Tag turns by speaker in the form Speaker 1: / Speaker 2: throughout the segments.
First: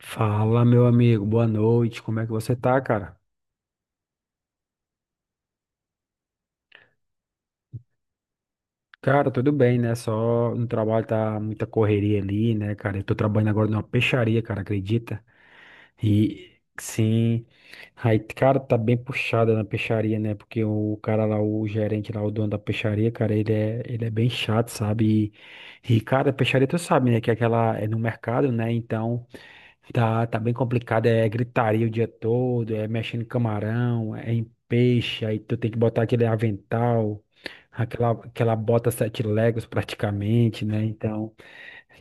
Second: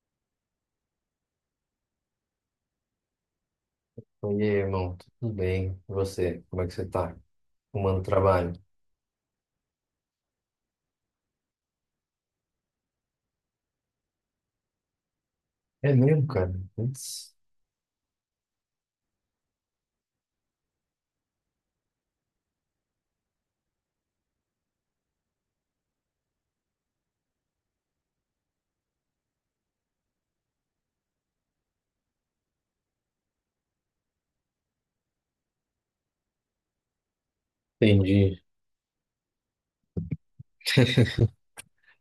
Speaker 1: Fala, meu amigo, boa noite. Como é que você tá, cara?
Speaker 2: E aí, irmão, tudo bem? E você? Como é que você tá? Arrumando trabalho?
Speaker 1: Cara, tudo bem, né? Só no trabalho tá muita correria ali, né, cara? Eu tô trabalhando agora numa peixaria, cara, acredita?
Speaker 2: É mesmo, cara?
Speaker 1: E
Speaker 2: Putz.
Speaker 1: sim, aí, cara, tá bem puxada na peixaria, né? Porque o cara lá, o gerente lá, o dono da peixaria, cara, ele é bem chato, sabe? E, cara, peixaria tu sabe, né? Que é aquela é no mercado, né? Então. Tá bem complicado, é gritaria o dia todo, é mexendo em camarão, é em peixe, aí tu tem que botar aquele avental, aquela,
Speaker 2: Entendi.
Speaker 1: aquela bota 7 legos praticamente, né? Então,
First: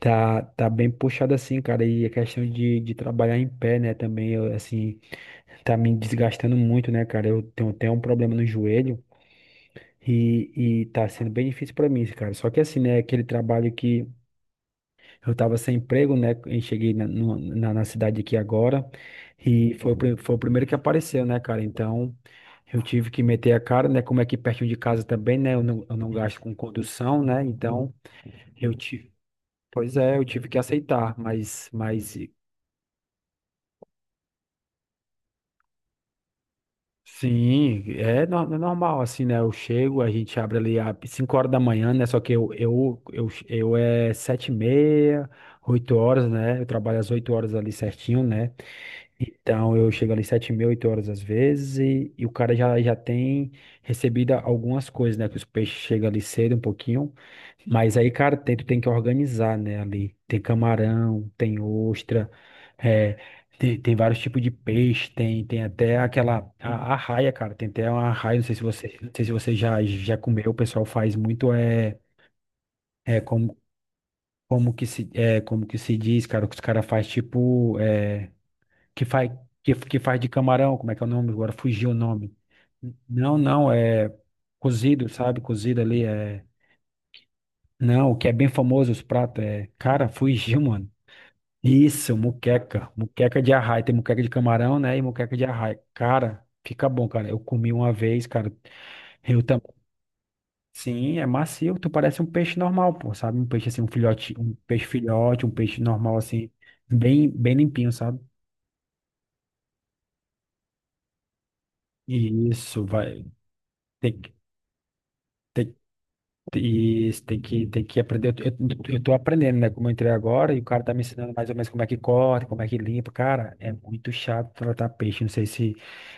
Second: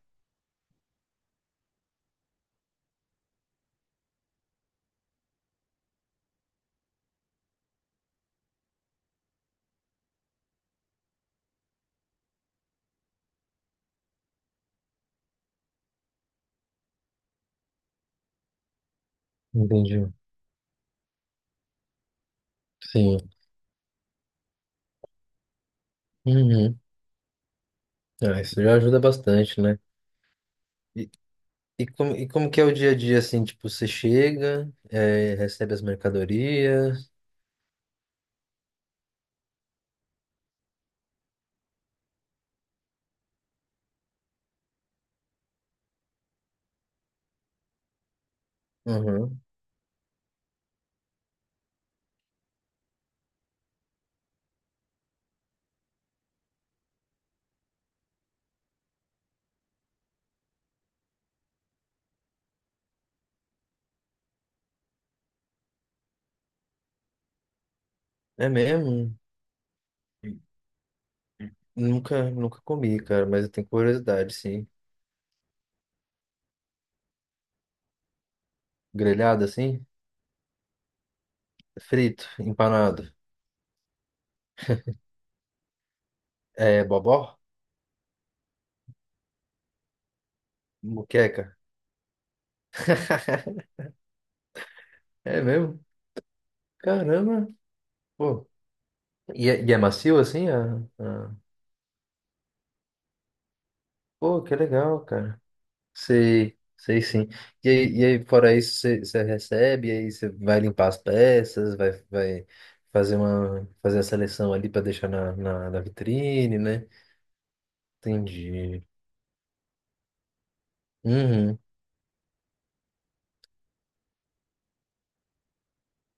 Speaker 1: tá bem puxado assim, cara, e a questão de trabalhar em pé, né, também, eu, assim, tá me desgastando muito, né, cara? Eu tenho até um problema no joelho e tá sendo bem difícil pra mim, cara. Só que assim, né, aquele trabalho que eu estava sem emprego, né? E cheguei na, no- na, na cidade aqui agora. E foi,
Speaker 2: Entendi.
Speaker 1: foi o primeiro que apareceu, né, cara? Então, eu tive
Speaker 2: Sim.
Speaker 1: que meter a cara, né? Como é aqui pertinho de casa também, né? Eu não gasto com
Speaker 2: Uhum.
Speaker 1: condução, né? Então,
Speaker 2: Ah, isso
Speaker 1: eu
Speaker 2: já ajuda
Speaker 1: tive.
Speaker 2: bastante, né?
Speaker 1: Pois é, eu tive que
Speaker 2: E,
Speaker 1: aceitar. Mas,
Speaker 2: e, como,
Speaker 1: mas
Speaker 2: e como que é o dia a dia, assim? Tipo, você chega, recebe as mercadorias.
Speaker 1: sim, é normal, assim, né? Eu chego, a gente abre ali às 5 horas da manhã, né? Só que eu é 7h30, 8 horas, né? Eu trabalho às 8 horas ali certinho, né?
Speaker 2: Uhum.
Speaker 1: Então, eu chego ali sete mil, oito horas às vezes, e o cara já tem recebido algumas coisas, né? Que os peixes chegam ali cedo um pouquinho. Mas aí, cara, tu tem que organizar, né? Ali tem camarão, tem ostra, é, tem vários tipos de peixe, tem até aquela arraia, cara. Tem até uma arraia,
Speaker 2: É
Speaker 1: não
Speaker 2: mesmo?
Speaker 1: sei se você já comeu, o pessoal faz muito, é,
Speaker 2: Nunca comi,
Speaker 1: é
Speaker 2: cara, mas eu
Speaker 1: como,
Speaker 2: tenho curiosidade, sim.
Speaker 1: como que se diz, cara, que os caras faz tipo. Que faz
Speaker 2: Grelhado, assim?
Speaker 1: que faz de camarão, como é que é o nome? Agora fugiu o
Speaker 2: Frito,
Speaker 1: nome.
Speaker 2: empanado.
Speaker 1: Não, não, é cozido, sabe? Cozido ali é.
Speaker 2: É, bobó?
Speaker 1: Não, o que é bem famoso os pratos é, cara, fugiu, mano.
Speaker 2: Moqueca?
Speaker 1: Isso, muqueca, muqueca de arraia, tem muqueca de camarão, né? E muqueca
Speaker 2: É
Speaker 1: de arraia.
Speaker 2: mesmo?
Speaker 1: Cara, fica bom, cara. Eu
Speaker 2: Caramba,
Speaker 1: comi uma vez,
Speaker 2: pô.
Speaker 1: cara. Eu
Speaker 2: E é,
Speaker 1: também.
Speaker 2: e é macio assim?
Speaker 1: Sim, é macio, tu parece um peixe normal, pô, sabe? Um peixe assim, um
Speaker 2: Pô, que legal, cara.
Speaker 1: filhote, um peixe normal assim,
Speaker 2: Sei, sei sim.
Speaker 1: bem bem
Speaker 2: E
Speaker 1: limpinho,
Speaker 2: aí, e
Speaker 1: sabe?
Speaker 2: aí fora isso, você recebe, e aí você vai limpar as peças, vai
Speaker 1: Isso,
Speaker 2: fazer
Speaker 1: vai.
Speaker 2: fazer a
Speaker 1: Tem, que-
Speaker 2: seleção ali para deixar na, na,
Speaker 1: tem,
Speaker 2: na vitrine, né?
Speaker 1: E você tem que aprender. Eu, eu,
Speaker 2: Entendi.
Speaker 1: eu tô aprendendo, né? Como eu entrei agora e o cara tá me ensinando mais ou
Speaker 2: Uhum,
Speaker 1: menos como é que corta, como é que limpa. Cara, é muito chato tratar peixe. Não sei se,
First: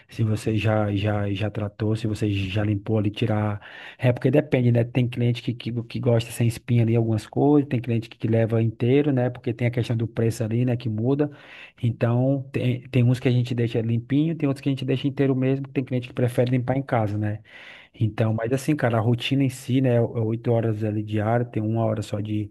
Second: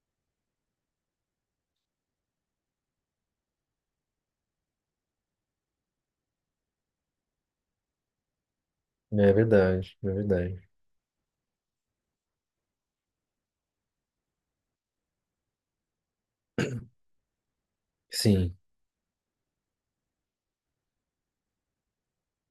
Speaker 1: se você já tratou, se você já limpou ali, tirar. É porque depende, né? Tem cliente que gosta sem espinha ali algumas coisas, tem cliente que leva inteiro, né? Porque tem a questão do
Speaker 2: é
Speaker 1: preço
Speaker 2: verdade.
Speaker 1: ali, né? Que muda. Então, tem, tem uns que a gente deixa limpinho, tem outros que a gente deixa inteiro mesmo. Tem cliente que prefere limpar em casa, né? Então, mas
Speaker 2: Sim,
Speaker 1: assim, cara, a rotina em si, né, é 8 horas ali diária, tem uma hora só de,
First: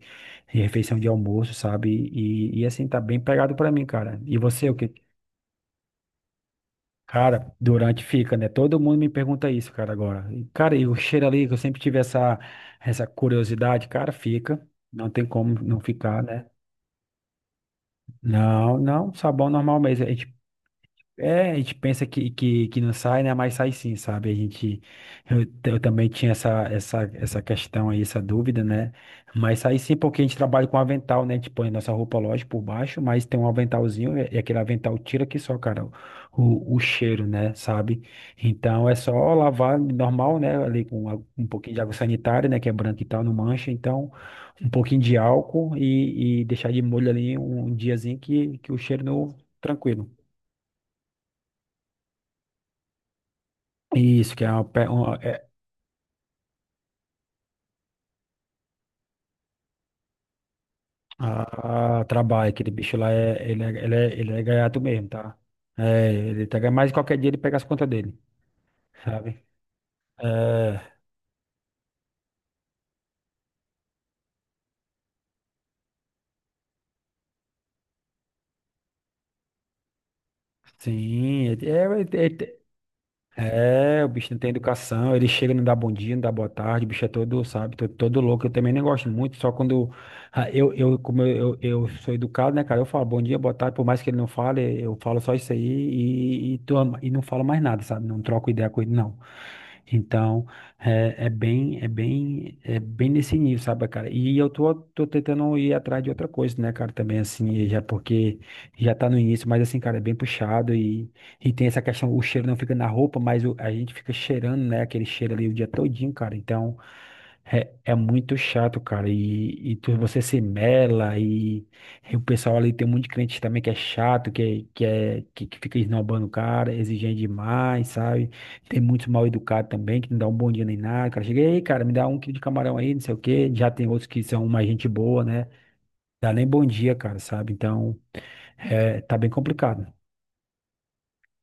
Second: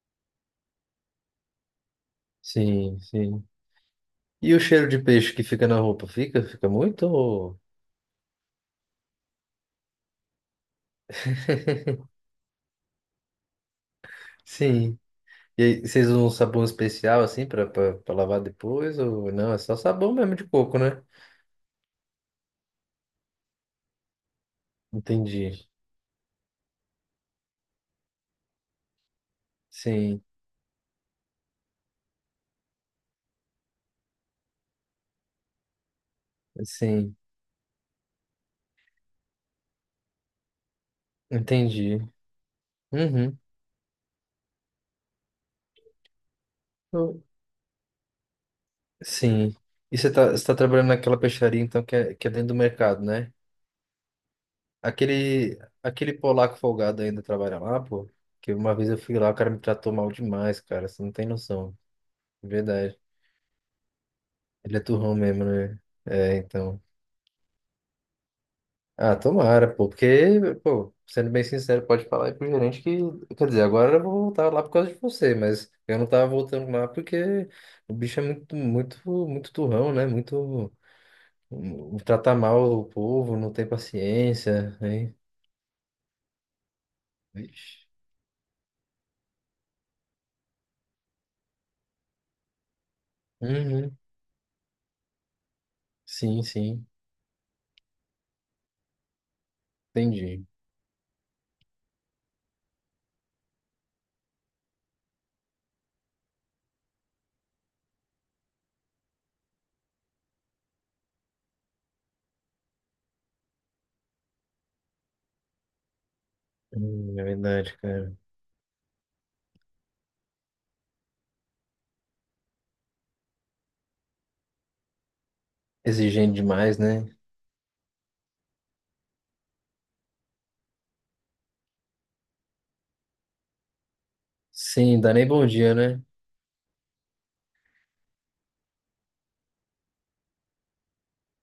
Speaker 1: de refeição de almoço, sabe? E, assim,
Speaker 2: sim,
Speaker 1: tá bem
Speaker 2: sim.
Speaker 1: pegado pra mim, cara. E
Speaker 2: E o
Speaker 1: você, o
Speaker 2: cheiro
Speaker 1: que?
Speaker 2: de peixe que fica na roupa? Fica? Fica muito?
Speaker 1: Cara,
Speaker 2: Ou-
Speaker 1: durante fica, né? Todo mundo me pergunta isso, cara, agora. E, cara, e o cheiro ali, que eu sempre tive essa curiosidade, cara, fica.
Speaker 2: Sim.
Speaker 1: Não tem como
Speaker 2: E
Speaker 1: não
Speaker 2: aí, vocês
Speaker 1: ficar,
Speaker 2: usam um
Speaker 1: né?
Speaker 2: sabão especial assim pra lavar
Speaker 1: Não,
Speaker 2: depois?
Speaker 1: não,
Speaker 2: Ou
Speaker 1: sabão
Speaker 2: não? É só
Speaker 1: normal mesmo. A
Speaker 2: sabão
Speaker 1: gente...
Speaker 2: mesmo de coco, né?
Speaker 1: É, a gente pensa que não sai, né? Mas sai sim, sabe? A gente, eu,
Speaker 2: Entendi.
Speaker 1: t- eu também tinha essa questão aí, essa dúvida, né? Mas sai sim porque
Speaker 2: Sim,
Speaker 1: a gente trabalha com avental, né? A gente põe nossa roupa, lógico, por baixo, mas tem um aventalzinho e aquele avental tira que só, cara, o
Speaker 2: sim,
Speaker 1: cheiro, né? Sabe? Então é só lavar normal, né? Ali com um pouquinho de água
Speaker 2: entendi.
Speaker 1: sanitária, né? Que é branca e tal, não
Speaker 2: Uhum.
Speaker 1: mancha. Então, um pouquinho de álcool e deixar de molho
Speaker 2: Eu-
Speaker 1: ali um, um diazinho que o cheiro não...
Speaker 2: Sim.
Speaker 1: Tranquilo.
Speaker 2: Você tá trabalhando naquela peixaria então que é dentro do mercado, né?
Speaker 1: Isso, que é uma, uma- é,
Speaker 2: Aquele, aquele polaco folgado ainda trabalha lá, pô. Que uma vez eu fui lá, o cara me tratou mal demais, cara. Você não tem noção.
Speaker 1: a trabalho, aquele bicho
Speaker 2: Verdade.
Speaker 1: lá, é, ele é
Speaker 2: Ele
Speaker 1: gaiato
Speaker 2: é
Speaker 1: mesmo,
Speaker 2: turrão
Speaker 1: tá?
Speaker 2: mesmo, né?
Speaker 1: É,
Speaker 2: É,
Speaker 1: ele tá,
Speaker 2: então.
Speaker 1: mas qualquer dia ele pega as contas dele,
Speaker 2: Ah,
Speaker 1: sabe?
Speaker 2: tomara, pô, porque,
Speaker 1: É,
Speaker 2: pô, sendo bem sincero, pode falar aí pro gerente que, quer dizer, agora eu vou voltar lá por causa de você, mas eu não tava voltando lá porque o bicho é muito turrão, né? Muito,
Speaker 1: sim, é,
Speaker 2: um, trata
Speaker 1: é, é,
Speaker 2: mal o povo, não tem
Speaker 1: é, o bicho não tem
Speaker 2: paciência,
Speaker 1: educação,
Speaker 2: hein?
Speaker 1: ele chega e não dá bom dia, não dá boa tarde, o bicho é todo, sabe,
Speaker 2: Vixe.
Speaker 1: todo, todo louco. Eu também não gosto muito, só quando ah, eu, eu sou educado, né, cara, eu falo bom dia, boa tarde, por
Speaker 2: Uhum.
Speaker 1: mais que ele não fale, eu falo só isso aí
Speaker 2: Sim, sim,
Speaker 1: e não falo mais nada, sabe, não troco ideia com ele, não.
Speaker 2: entendi.
Speaker 1: Então, é bem nesse nível, sabe, cara? E eu tô tentando ir atrás de outra coisa, né, cara, também, assim, já porque já tá no início, mas assim, cara, é bem puxado e tem essa questão, o cheiro não fica na roupa, mas a gente fica cheirando, né? Aquele cheiro ali o dia todinho, cara. Então
Speaker 2: É
Speaker 1: é,
Speaker 2: verdade,
Speaker 1: é
Speaker 2: cara.
Speaker 1: muito chato, cara. E tu, você se mela e o pessoal ali tem um monte de crente também que é chato, que fica esnobando o
Speaker 2: Exigente
Speaker 1: cara,
Speaker 2: demais, né?
Speaker 1: exigente demais, sabe? Tem muito mal educado também, que não dá um bom dia nem nada. Cara, chega aí, cara, me dá 1 quilo de camarão aí, não sei o quê. Já tem outros que são mais gente
Speaker 2: Sim, dá
Speaker 1: boa,
Speaker 2: nem bom
Speaker 1: né?
Speaker 2: dia, né?
Speaker 1: Dá nem bom dia, cara, sabe? Então é, tá bem complicado.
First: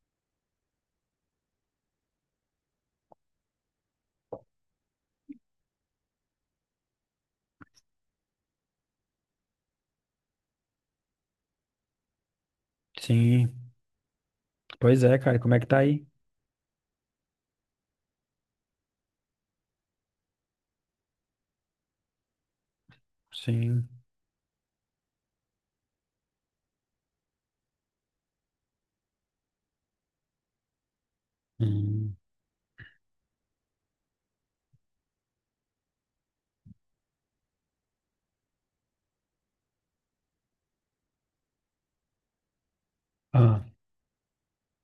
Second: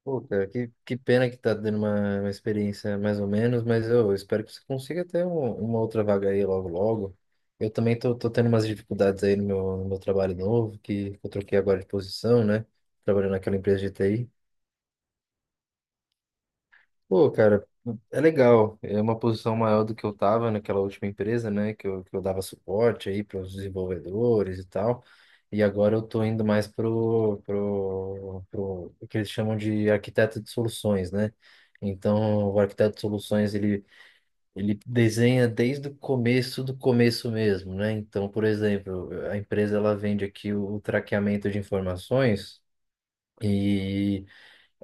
Speaker 2: Pô, cara, que pena que tá dando uma experiência mais ou menos, mas eu espero que você consiga ter um- uma outra vaga aí logo logo. Eu também tô tendo umas dificuldades aí no meu, no meu trabalho novo, que eu troquei agora de posição, né? Trabalhando naquela
Speaker 1: Sim,
Speaker 2: empresa de TI.
Speaker 1: pois é, cara, como é que tá aí?
Speaker 2: Pô, cara, é legal. É uma posição maior do que eu tava naquela última empresa, né? Que eu dava suporte aí para os
Speaker 1: Sim.
Speaker 2: desenvolvedores e tal. E agora eu tô indo mais o que eles chamam de arquiteto de soluções, né?
Speaker 1: Hum.
Speaker 2: Então, o arquiteto de soluções, ele desenha desde o começo do começo mesmo, né? Então, por exemplo, a empresa, ela vende aqui o traqueamento de informações.
Speaker 1: Ah.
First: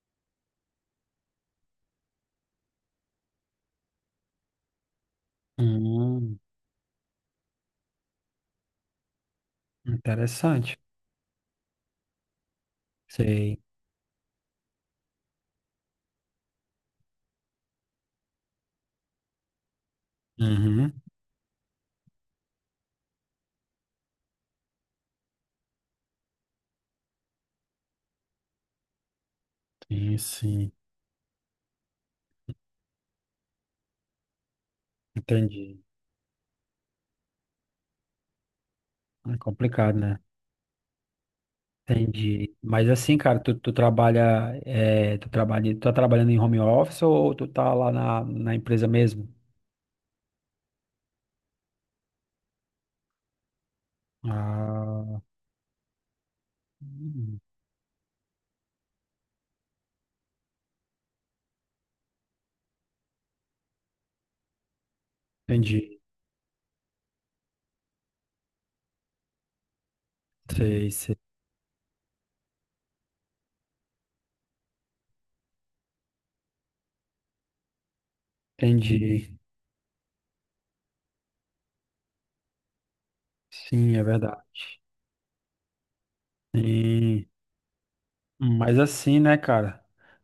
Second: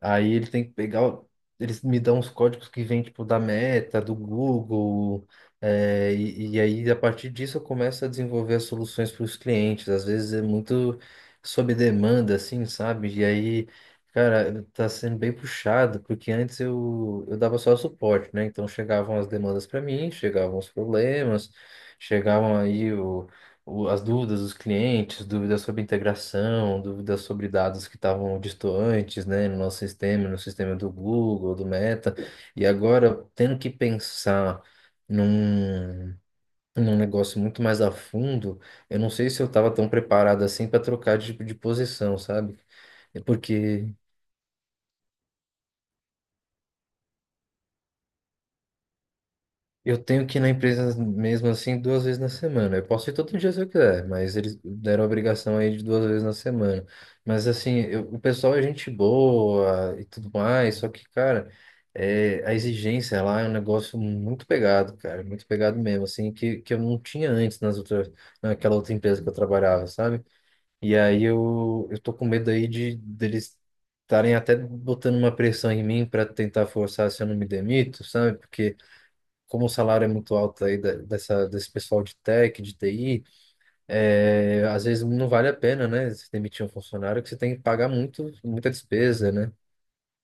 Speaker 2: Aí ele tem que pegar. Eles me dão os códigos que vêm, tipo, da Meta, do Google.
Speaker 1: Hum.
Speaker 2: E aí, a partir disso, eu começo a desenvolver as soluções para os clientes. Às vezes é
Speaker 1: Interessante.
Speaker 2: muito sob demanda, assim, sabe? E
Speaker 1: Sei.
Speaker 2: aí, cara, tá sendo bem puxado, porque antes eu dava só suporte, né? Então chegavam as demandas para mim, chegavam os
Speaker 1: Uhum.
Speaker 2: problemas, chegavam aí as dúvidas dos clientes, dúvidas sobre integração, dúvidas sobre dados que estavam distantes, né, no nosso
Speaker 1: Sim,
Speaker 2: sistema, no
Speaker 1: sim.
Speaker 2: sistema do Google, do Meta, e agora tendo que pensar
Speaker 1: Entendi.
Speaker 2: num, num negócio muito mais a fundo, eu não sei
Speaker 1: É
Speaker 2: se eu estava tão
Speaker 1: complicado, né?
Speaker 2: preparado assim para trocar de posição,
Speaker 1: Entendi.
Speaker 2: sabe?
Speaker 1: Mas assim,
Speaker 2: É.
Speaker 1: cara, tu, tu
Speaker 2: Porque
Speaker 1: trabalha, é, tu trabalha, tu tá trabalhando em home office ou tu tá lá na empresa mesmo?
Speaker 2: eu tenho que ir na empresa mesmo assim duas vezes na semana. Eu posso ir todo dia se eu quiser, mas eles deram a
Speaker 1: Ah,
Speaker 2: obrigação aí de duas vezes na semana. Mas assim, eu- o pessoal é gente boa e tudo mais, só que, cara, a exigência lá é um negócio muito pegado, cara, muito pegado
Speaker 1: entendi.
Speaker 2: mesmo, assim, que eu não tinha antes nas outras, naquela outra empresa que eu trabalhava, sabe?
Speaker 1: Sei,
Speaker 2: E
Speaker 1: sei.
Speaker 2: aí eu tô com medo aí de deles estarem até botando uma pressão em mim para tentar forçar se eu não me demito, sabe? Porque
Speaker 1: Entendi.
Speaker 2: como o salário é muito alto aí desse pessoal de tech, de TI,
Speaker 1: Sim, é verdade.
Speaker 2: é, às vezes não vale a pena, né? Você demitir um funcionário
Speaker 1: Sim.
Speaker 2: que você tem que pagar muito, muita
Speaker 1: Mas assim,
Speaker 2: despesa,
Speaker 1: né,
Speaker 2: né?
Speaker 1: cara?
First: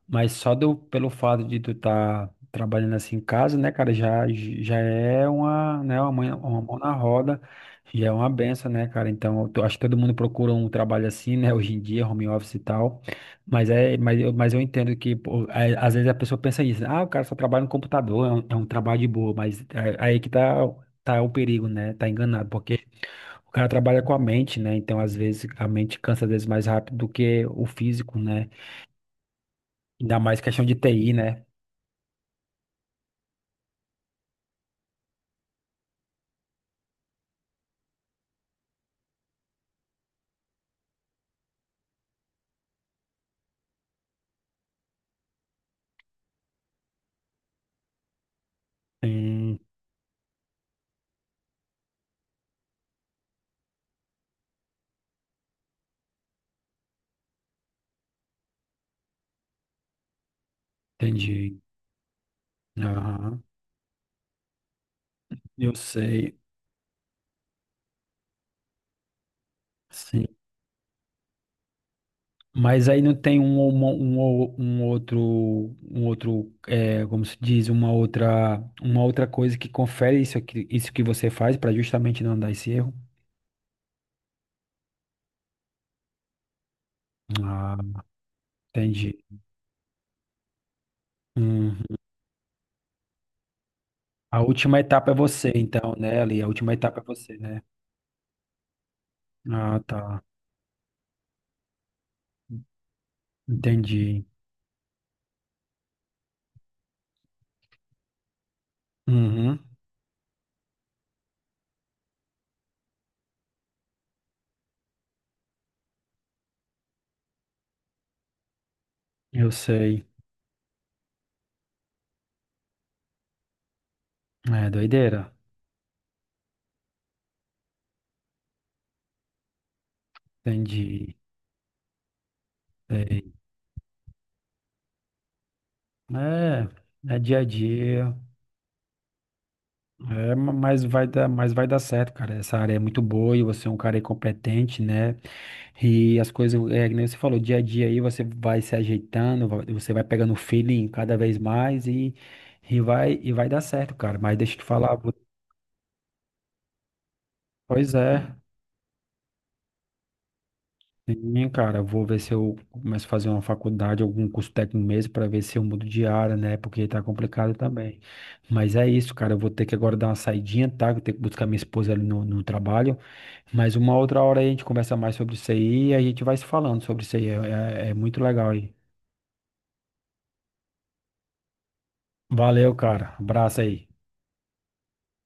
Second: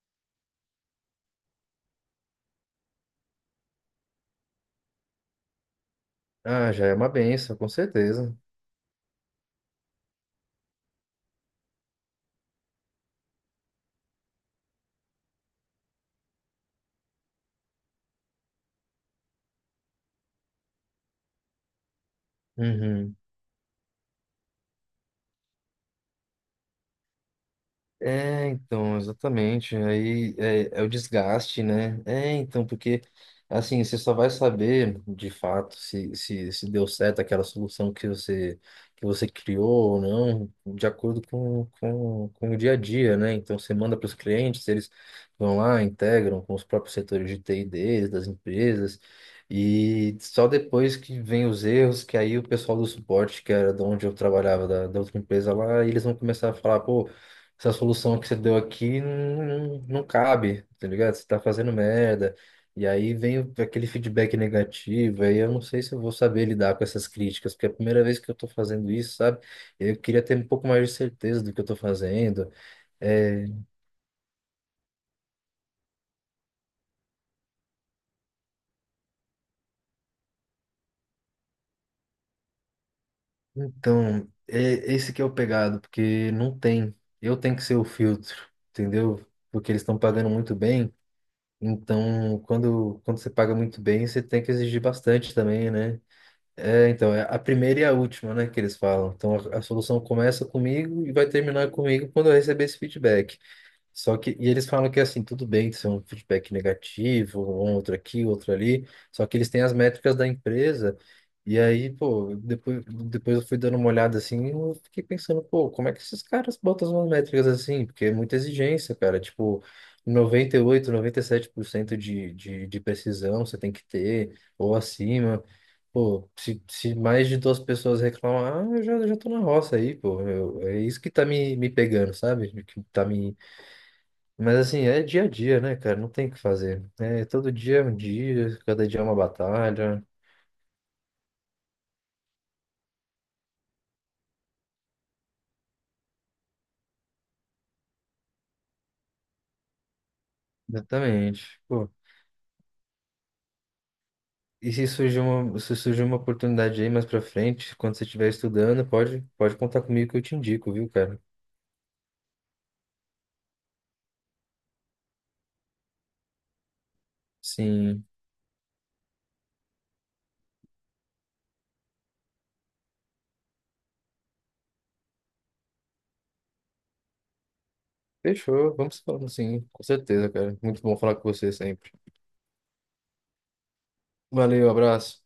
Speaker 1: Mas só pelo fato de tu tá trabalhando assim em casa, né, cara, já é uma
Speaker 2: Ah,
Speaker 1: mão
Speaker 2: já
Speaker 1: na
Speaker 2: é uma
Speaker 1: roda,
Speaker 2: benção, com
Speaker 1: já é uma
Speaker 2: certeza.
Speaker 1: benção, né, cara? Então, eu tô... acho que todo mundo procura um trabalho assim, né, hoje em dia, home office e tal. Mas é, mas eu entendo que, pô, é, às vezes a pessoa pensa isso, ah, o cara só trabalha no computador, é um trabalho de boa, mas aí que tá, o perigo, né? Tá enganado, porque
Speaker 2: Uhum.
Speaker 1: o cara trabalha com a mente, né? Então, às vezes, a mente cansa às vezes mais rápido do que o físico, né?
Speaker 2: É, então, exatamente.
Speaker 1: Ainda
Speaker 2: Aí
Speaker 1: mais questão de
Speaker 2: é, é o
Speaker 1: TI, né?
Speaker 2: desgaste, né? É, então, porque assim, você só vai saber de fato se, se deu certo aquela solução que você criou ou não, de acordo com o dia a dia, né? Então, você manda para os clientes, eles vão lá, integram com os próprios setores de TI deles, das empresas,
Speaker 1: Hum,
Speaker 2: e só depois que vem os erros, que aí o pessoal do suporte, que era de onde eu trabalhava, da outra empresa lá, eles vão começar a falar, pô, essa solução que você deu aqui não, não cabe, tá ligado? Você tá
Speaker 1: entendi.
Speaker 2: fazendo merda. E aí vem
Speaker 1: Aham,
Speaker 2: aquele feedback negativo, aí eu não
Speaker 1: eu
Speaker 2: sei se eu vou
Speaker 1: sei.
Speaker 2: saber lidar com essas críticas, porque é a primeira vez que eu tô fazendo isso, sabe? Eu queria
Speaker 1: Sim.
Speaker 2: ter um pouco mais de certeza do que eu tô fazendo.
Speaker 1: Mas aí não tem
Speaker 2: É,
Speaker 1: um outro, é, como se diz, uma outra coisa que confere isso aqui, isso que você faz para justamente não dar esse erro.
Speaker 2: então, é, esse que é o pegado, porque não tem. Eu tenho que ser
Speaker 1: Ah,
Speaker 2: o filtro,
Speaker 1: entendi.
Speaker 2: entendeu? Porque eles estão pagando muito bem.
Speaker 1: Uhum.
Speaker 2: Então, quando você paga muito bem, você
Speaker 1: A
Speaker 2: tem que
Speaker 1: última
Speaker 2: exigir
Speaker 1: etapa é
Speaker 2: bastante
Speaker 1: você,
Speaker 2: também,
Speaker 1: então,
Speaker 2: né?
Speaker 1: né, Ali? A última
Speaker 2: É,
Speaker 1: etapa é
Speaker 2: então, é
Speaker 1: você,
Speaker 2: a
Speaker 1: né?
Speaker 2: primeira e a última, né, que eles falam. Então, a
Speaker 1: Ah,
Speaker 2: solução
Speaker 1: tá.
Speaker 2: começa comigo e vai terminar comigo quando eu receber esse feedback. Só
Speaker 1: Entendi.
Speaker 2: que, e eles falam que assim, tudo bem, isso é um feedback negativo, um outro aqui, outro ali, só que eles
Speaker 1: Uhum,
Speaker 2: têm as métricas da empresa, e aí, pô, depois eu fui dando uma olhada assim, e eu fiquei pensando, pô, como é que esses caras botam umas métricas assim? Porque é muita exigência, cara,
Speaker 1: eu
Speaker 2: tipo,
Speaker 1: sei.
Speaker 2: 98, 97% de precisão você tem que ter,
Speaker 1: É
Speaker 2: ou
Speaker 1: doideira.
Speaker 2: acima. Pô, se mais de duas pessoas reclamar, ah, eu já tô na roça aí, pô. Eu- é isso que
Speaker 1: Entendi.
Speaker 2: tá me, me pegando, sabe? Que tá
Speaker 1: Sei.
Speaker 2: me, mas assim, é dia a dia, né, cara? Não tem o que
Speaker 1: É,
Speaker 2: fazer,
Speaker 1: é
Speaker 2: né? É,
Speaker 1: dia a
Speaker 2: todo dia é um
Speaker 1: dia.
Speaker 2: dia, cada dia é uma batalha.
Speaker 1: É, mas mas vai dar certo, cara. Essa área é muito boa e você é um cara aí competente, né? E as coisas, é, que nem você falou, dia a dia aí você vai se ajeitando, você vai pegando o feeling cada vez
Speaker 2: Exatamente.
Speaker 1: mais
Speaker 2: Pô,
Speaker 1: e vai dar certo, cara. Mas deixa eu te
Speaker 2: e se
Speaker 1: falar,
Speaker 2: surgir uma, se surgir uma oportunidade aí mais pra frente,
Speaker 1: pois
Speaker 2: quando você estiver
Speaker 1: é.
Speaker 2: estudando, pode, pode contar comigo que eu te indico, viu, cara?
Speaker 1: Sim, cara, eu vou ver se eu começo a fazer uma faculdade, algum curso técnico mesmo, para ver se eu mudo de área, né? Porque tá complicado também.
Speaker 2: Sim.
Speaker 1: Mas é isso, cara, eu vou ter que agora dar uma saidinha, tá? Que eu tenho que buscar minha esposa ali no trabalho. Mas uma outra hora aí a gente conversa mais sobre isso aí e a gente vai se falando sobre isso aí. É, é muito legal aí.
Speaker 2: Fechou. Vamos falando, sim. Com certeza, cara. Muito bom falar com você sempre.
Speaker 1: Valeu, cara. Abraço aí.
Speaker 2: Valeu, abraço.